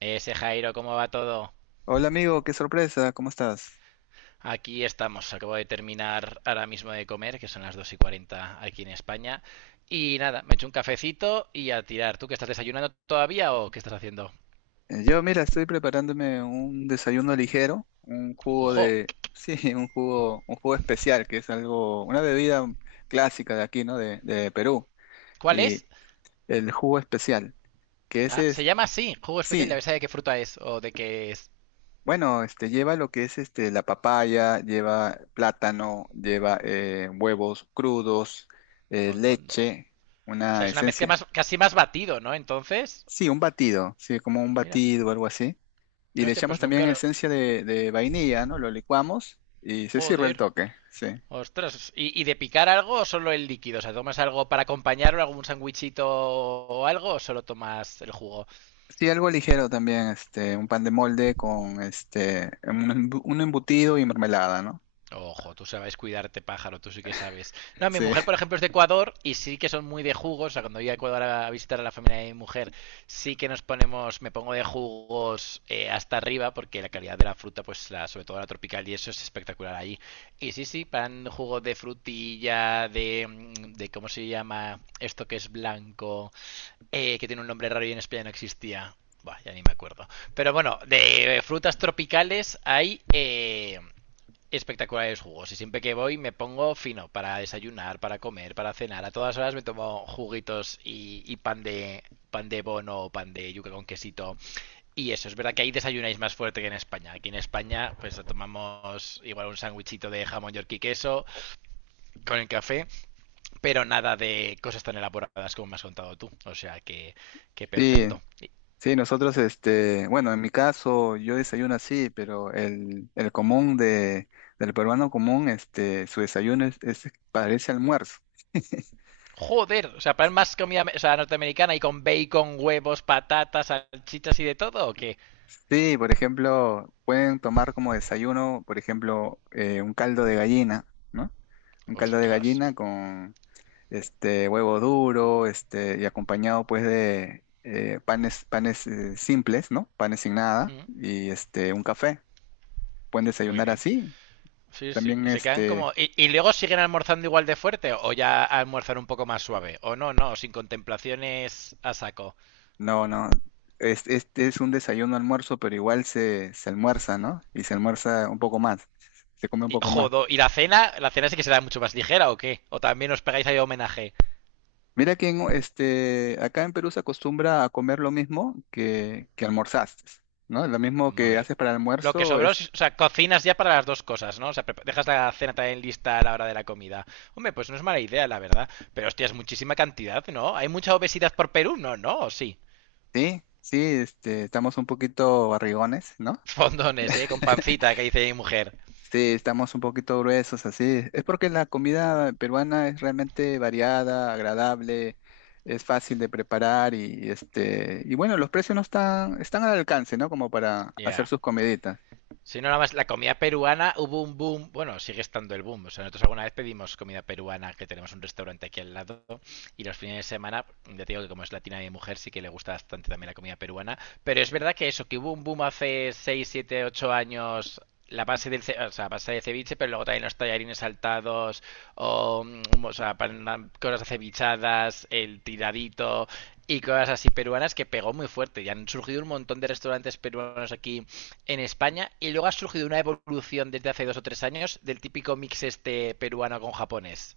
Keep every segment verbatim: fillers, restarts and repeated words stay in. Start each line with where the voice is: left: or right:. right: Ese Jairo, ¿cómo va todo?
left: Hola amigo, qué sorpresa, ¿cómo estás?
right: Aquí estamos, acabo de terminar ahora mismo de comer, que son las dos y cuarenta aquí en España. Y nada, me echo un cafecito y a tirar. ¿Tú que estás desayunando todavía o qué estás haciendo?
left: Eh, Yo, mira, estoy preparándome un desayuno ligero, un jugo
right: ¡Ojo!
left: de, sí, un jugo, un jugo especial, que es algo, una bebida clásica de aquí, ¿no? De, de Perú.
right: ¿Cuál
left: Y
right: es?
left: el jugo especial, que
right: Ah,
left: ese
right: se
left: es,
right: llama así, jugo especial, ya
left: sí,
right: sabes de qué fruta es o de qué es.
left: bueno, este lleva lo que es este la papaya, lleva plátano, lleva eh, huevos crudos, eh,
right: Hondo, hondo. O
left: leche,
right: sea,
left: una
right: es una mezcla
left: esencia,
right: más, casi más batido, ¿no? Entonces,
left: sí, un batido, sí, como un
right: mira.
left: batido o algo así. Y le
right: Hostia,
left: echamos
right: pues nunca
left: también
right: lo.
left: esencia de, de vainilla, ¿no? Lo licuamos y se sirve el
right: Joder.
left: toque, sí.
right: Ostras, ¿Y, ¿y, de picar algo o solo el líquido? O sea, ¿tomas algo para acompañarlo, algún sándwichito o algo, o solo tomas el jugo?
left: Sí, algo ligero también, este, un pan de molde con este, un, embu- un embutido y mermelada, ¿no?
right: Ojo, tú sabes cuidarte, pájaro, tú sí que sabes. No, mi
left: Sí,
right: mujer, por ejemplo, es de Ecuador y sí que son muy de jugos. O sea, cuando voy a Ecuador a visitar a la familia de mi mujer, sí que nos ponemos, me pongo de jugos eh, hasta arriba, porque la calidad de la fruta, pues la, sobre todo la tropical y eso es espectacular allí. Y sí, sí, pan, jugo de frutilla, de, de, ¿cómo se llama? Esto que es blanco. Eh, que tiene un nombre raro y en España no existía. Buah, ya ni me acuerdo. Pero bueno, de eh, frutas tropicales hay eh, espectaculares jugos. Y siempre que voy me pongo fino para desayunar, para comer, para cenar. A todas horas me tomo juguitos y, y pan de pan de bono o pan de yuca con quesito. Y eso, es verdad que ahí desayunáis más fuerte que en España. Aquí en España, pues tomamos igual un sándwichito de jamón york y queso con el café, pero nada de cosas tan elaboradas como me has contado tú. O sea que, que
left: sí,
right: perfecto.
left: sí, nosotros, este, bueno, en mi caso yo desayuno así, pero el, el común de, del peruano común, este, su desayuno es, es- parece almuerzo.
right: Joder, o sea, para más comida o sea, norteamericana y con bacon, huevos, patatas, salchichas y de todo, ¿o qué?
left: Sí, por ejemplo, pueden tomar como desayuno, por ejemplo, eh, un caldo de gallina, ¿no? Un caldo de
right: Ostras.
left: gallina con este huevo duro, este, y acompañado pues de eh, panes, panes eh, simples, ¿no? Panes sin nada,
right: Mm,
left: y este, un café. Pueden
right: muy
left: desayunar
right: bien.
left: así.
right: Sí, sí.
left: También
right: Y se quedan como.
left: este,
right: ¿Y, y luego siguen almorzando igual de fuerte o ya almorzan un poco más suave? O no, no, sin contemplaciones a saco.
left: no, no. es- Este es un desayuno almuerzo, pero igual se, se almuerza, ¿no? Y se almuerza un poco más, se come un
right: Y,
left: poco más.
right: jodo, ¿y la cena? ¿La cena sí que será mucho más ligera o qué? ¿O también os pegáis ahí homenaje?
left: Mira que en este, acá en Perú se acostumbra a comer lo mismo que, que almorzaste, ¿no? Lo mismo que
right: Madre.
left: haces para el
right: Lo que
left: almuerzo
right: sobró, o
left: es,
right: sea, cocinas ya para las dos cosas, ¿no? O sea, dejas la cena también lista a la hora de la comida. Hombre, pues no es mala idea, la verdad. Pero hostia, es muchísima cantidad, ¿no? ¿Hay mucha obesidad por Perú? No, no, sí.
left: sí, sí, este, estamos un poquito barrigones, ¿no?
right: Fondones, ¿eh? Con pancita, que dice mi mujer.
left: Sí, estamos un poquito gruesos, así. Es porque la comida peruana es realmente variada, agradable, es fácil de preparar y, este, y bueno, los precios no están, están al alcance, ¿no? Como para
right: Ya.
left: hacer
right: Yeah.
left: sus comiditas.
right: Si no, nada más la comida peruana hubo un boom, bueno, sigue estando el boom. O sea, nosotros alguna vez pedimos comida peruana, que tenemos un restaurante aquí al lado, y los fines de semana, ya te digo que como es latina mi mujer, sí que le gusta bastante también la comida peruana. Pero es verdad que eso, que hubo un boom hace seis siete ocho años, la base del ce- o sea, base de ceviche, pero luego también los tallarines saltados, o, mm, o sea, pan- cosas acevichadas, el tiradito y cosas así peruanas que pegó muy fuerte. Y han surgido un montón de restaurantes peruanos aquí en España, y luego ha surgido una evolución desde hace dos o tres años del típico mix este peruano con japonés.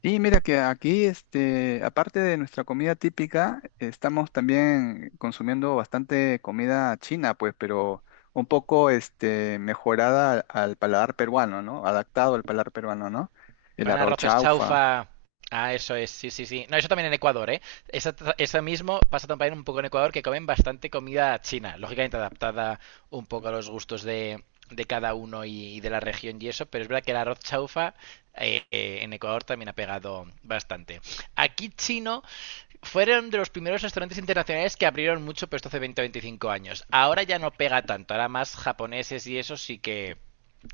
left: Sí, mira que aquí, este, aparte de nuestra comida típica, estamos también consumiendo bastante comida china, pues, pero un poco, este, mejorada al, al paladar peruano, ¿no? Adaptado al paladar peruano, ¿no? El
right: Pan
left: arroz
right: arroz es
left: chaufa.
right: chaufa. Ah, eso es, sí, sí, sí. No, eso también en Ecuador, ¿eh? Eso, eso mismo pasa también un poco en Ecuador, que comen bastante comida china, lógicamente adaptada un poco a los gustos de, de, cada uno y, y, de la región y eso, pero es verdad que el arroz chaufa eh, eh, en Ecuador también ha pegado bastante. Aquí chino fueron de los primeros restaurantes internacionales que abrieron mucho, pero esto hace veinte o veinticinco años. Ahora ya no pega tanto, ahora más japoneses y eso sí que.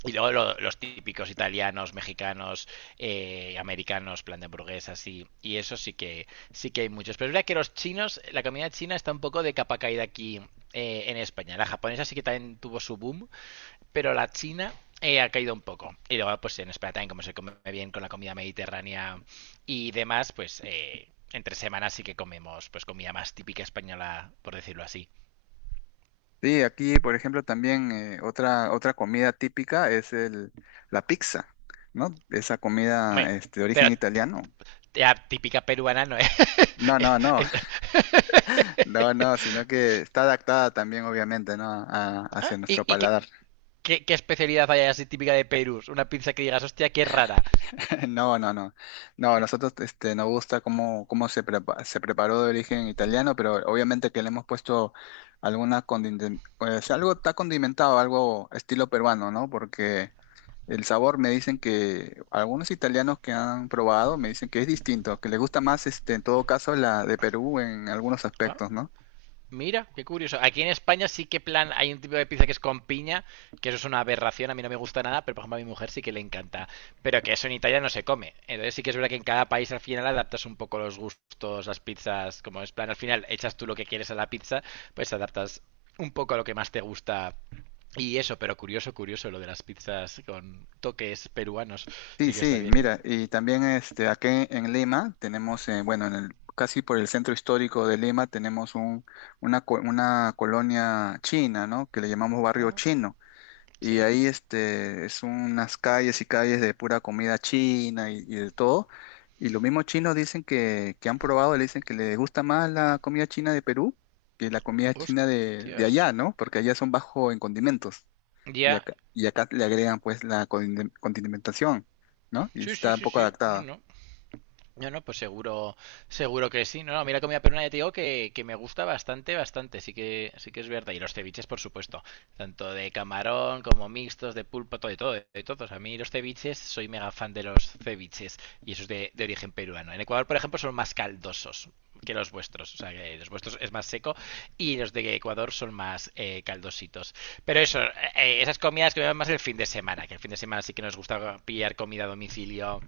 right: Y luego lo- los típicos italianos, mexicanos, eh, americanos, plan de hamburguesas, y, y eso sí que, sí que hay muchos. Pero es verdad que los chinos, la comida china está un poco de capa caída aquí eh, en España. La japonesa sí que también tuvo su boom, pero la china eh, ha caído un poco. Y luego, pues en España también, como se come bien con la comida mediterránea y demás, pues eh, entre semanas sí que comemos pues comida más típica española, por decirlo así.
left: Sí, aquí, por ejemplo, también eh, otra, otra comida típica es el, la pizza, ¿no? Esa comida,
right: Hombre,
left: este, de
right: pero
left: origen
right: t-
left: italiano.
right: la típica peruana no es.
left: No,
right: es-
left: no, no,
right: es-
left: no, no, sino que está adaptada también, obviamente, ¿no? A- hacia
right: Ah, ¿Y,
left: nuestro
right: y qué,
left: paladar.
right: qué- qué especialidad hay así típica de Perú? Una pizza que digas, hostia, qué rara.
left: No, no, no. No, a nosotros este, nos gusta cómo, cómo se, prepa- se preparó de origen italiano, pero obviamente que le hemos puesto alguna condimentación, pues algo está condimentado, algo estilo peruano, ¿no? Porque el sabor me dicen que algunos italianos que han probado me dicen que es distinto, que les gusta más este, en todo caso la de Perú en algunos
right: Ah,
left: aspectos, ¿no?
right: mira, qué curioso. Aquí en España sí que plan hay un tipo de pizza que es con piña, que eso es una aberración, a mí no me gusta nada, pero por ejemplo a mi mujer sí que le encanta. Pero que eso en Italia no se come. Entonces sí que es verdad que en cada país al final adaptas un poco los gustos, las pizzas, como es plan al final echas tú lo que quieres a la pizza, pues adaptas un poco a lo que más te gusta. Y eso, pero curioso, curioso lo de las pizzas con toques peruanos.
left: Sí,
right: Sí que está
left: sí,
right: bien.
left: mira, y también este, aquí en Lima tenemos, eh, bueno, en el, casi por el centro histórico de Lima tenemos un, una, co- una colonia china, ¿no? Que le llamamos barrio
right: Ah,
left: chino. Y
right: sí.
left: ahí este, es unas calles y calles de pura comida china y, y de todo. Y los mismos chinos dicen que, que han probado, le dicen que les gusta más la comida china de Perú que la comida china de, de
right: Hostias.
left: allá, ¿no? Porque allá son bajo en condimentos. Y
right: Ya.
left: acá, y acá le agregan pues la condime- condimentación, ¿no? Y
right: Sí, sí,
left: está un
right: sí,
left: poco
right: sí. No,
left: adaptada.
right: no. No, no, pues seguro, seguro que sí. No, no, mira comida peruana ya te digo que, que me gusta bastante, bastante. Sí que, sí que es verdad. Y los ceviches, por supuesto. Tanto de camarón como mixtos, de pulpo, todo, de todo, de todos. A mí los ceviches, soy mega fan de los ceviches. Y eso es de, de origen peruano. En Ecuador, por ejemplo, son más caldosos que los vuestros. O sea, que los vuestros es más seco y los de Ecuador son más eh, caldositos. Pero eso, eh, esas comidas que me van más el fin de semana. Que el fin de semana sí que nos gusta pillar comida a domicilio,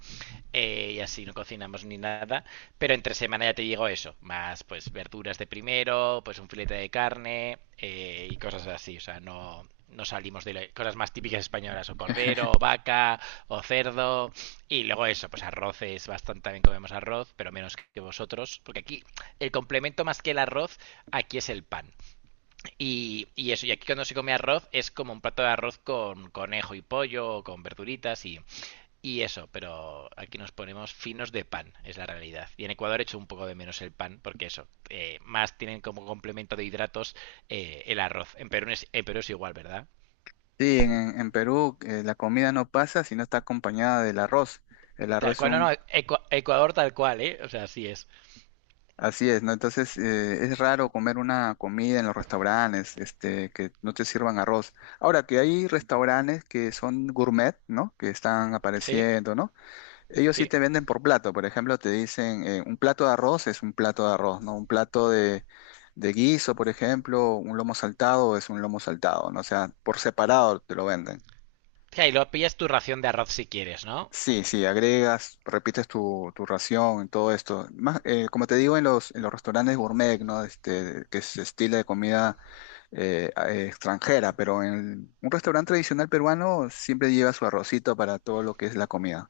right: eh, y así no cocinamos ni nada. Pero entre semana ya te digo eso, más pues verduras de primero, pues un filete de carne, eh, y cosas así. O sea, no, no salimos de lo- cosas más típicas españolas, o cordero, o vaca, o cerdo, y luego eso, pues arroces, bastante también comemos arroz, pero menos que vosotros, porque aquí el complemento más que el arroz, aquí es el pan. Y, y eso, y aquí cuando se come arroz es como un plato de arroz con conejo y pollo, o con verduritas, y, y eso, pero aquí nos ponemos finos de pan, es la realidad. Y en Ecuador hecho un poco de menos el pan, porque eso, eh, más tienen como complemento de hidratos, eh, el arroz. En Perú, es, en Perú es igual, ¿verdad?
left: Sí, en, en Perú eh, la comida no pasa si no está acompañada del arroz. El
right: Tal
left: arroz es
right: cual, no, no,
left: un...
right: Ecu- Ecuador tal cual, ¿eh? O sea, así es.
left: Así es, ¿no? Entonces eh, es raro comer una comida en los restaurantes, este, que no te sirvan arroz. Ahora que hay restaurantes que son gourmet, ¿no? Que están
right: ¿Sí?
left: apareciendo, ¿no? Ellos sí
right: Sí.
left: te venden por plato, por ejemplo, te dicen eh, un plato de arroz es un plato de arroz, ¿no? Un plato de, de guiso, por ejemplo, un lomo saltado es un lomo saltado, ¿no? O sea, por separado te lo venden.
right: Y ahí lo pillas tu ración de arroz si quieres, ¿no?
left: Sí, sí, agregas, repites tu, tu ración, todo esto. Más, eh, como te digo, en los, en los restaurantes gourmet, ¿no? Este, que es estilo de comida eh, a- eh, extranjera, pero en un restaurante tradicional peruano siempre lleva su arrocito para todo lo que es la comida.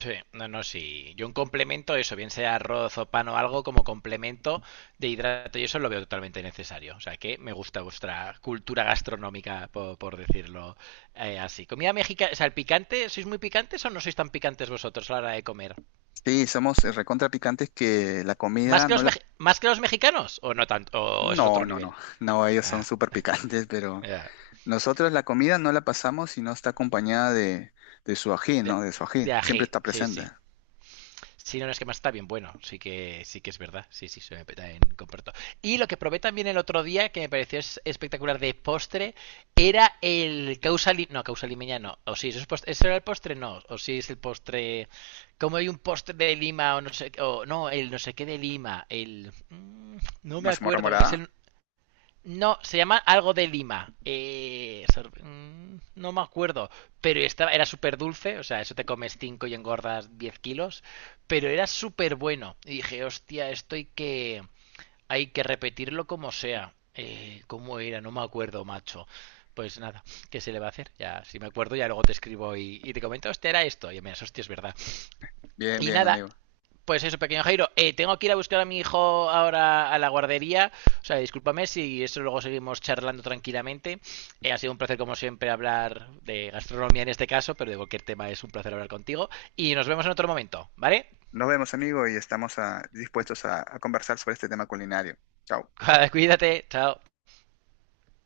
right: Sí, no, no, sí. Yo un complemento, eso, bien sea arroz o pan o algo, como complemento de hidrato, y eso lo veo totalmente necesario. O sea que me gusta vuestra cultura gastronómica, por, por decirlo eh, así. Comida mexicana, o sea, el picante, ¿sois muy picantes o no sois tan picantes vosotros a la hora de comer?
left: Sí, somos eh, recontra picantes que la
right: ¿Más
left: comida
right: que
left: no
right: los,
left: la,
right: mej- más que los mexicanos? ¿O no tanto? ¿O eso es
left: no,
right: otro
left: no, no.
right: nivel?
left: No, ellos son
right: Ah,
left: súper picantes, pero
right: ya.
left: nosotros la comida no la pasamos si no está acompañada de, de su ají,
right: De,
left: ¿no? De su ají.
right: de
left: Siempre
right: ají,
left: está
right: sí,
left: presente.
right: sí. Sí, no, no, es que más está bien bueno. Sí que, sí que es verdad. Sí, sí, se me peta en comparto. Y lo que probé también el otro día, que me pareció es- espectacular de postre, era el causa li- no, causa limeña no. O sí, eso, es postre, ¿eso era el postre? No. O sí, es el postre. Como hay un postre de Lima o no sé. O no, el no sé qué de Lima. El. mm, No me
left: Mazamorra
right: acuerdo. Es
left: morada.
right: el, no, se llama algo de Lima. Eh, mm, no me acuerdo. Pero estaba, era súper dulce. O sea, eso te comes cinco y engordas diez kilos. Pero era súper bueno. Y dije, hostia, esto hay que, hay que, repetirlo como sea. Eh, ¿cómo era? No me acuerdo, macho. Pues nada, ¿qué se le va a hacer? Ya, si me acuerdo, ya luego te escribo, y, y te comento, hostia, era esto. Y me hostia, es verdad.
left: Bien,
right: Y
left: bien,
right: nada,
left: amigo.
right: pues eso, pequeño Jairo. Eh, tengo que ir a buscar a mi hijo ahora a la guardería. O sea, discúlpame si eso luego seguimos charlando tranquilamente. Eh, ha sido un placer, como siempre, hablar de gastronomía en este caso, pero de cualquier tema es un placer hablar contigo. Y nos vemos en otro momento, ¿vale?
left: Nos vemos, amigo, y estamos ah, dispuestos a, a conversar sobre este tema culinario. Chao.
right: Cuídate, chao.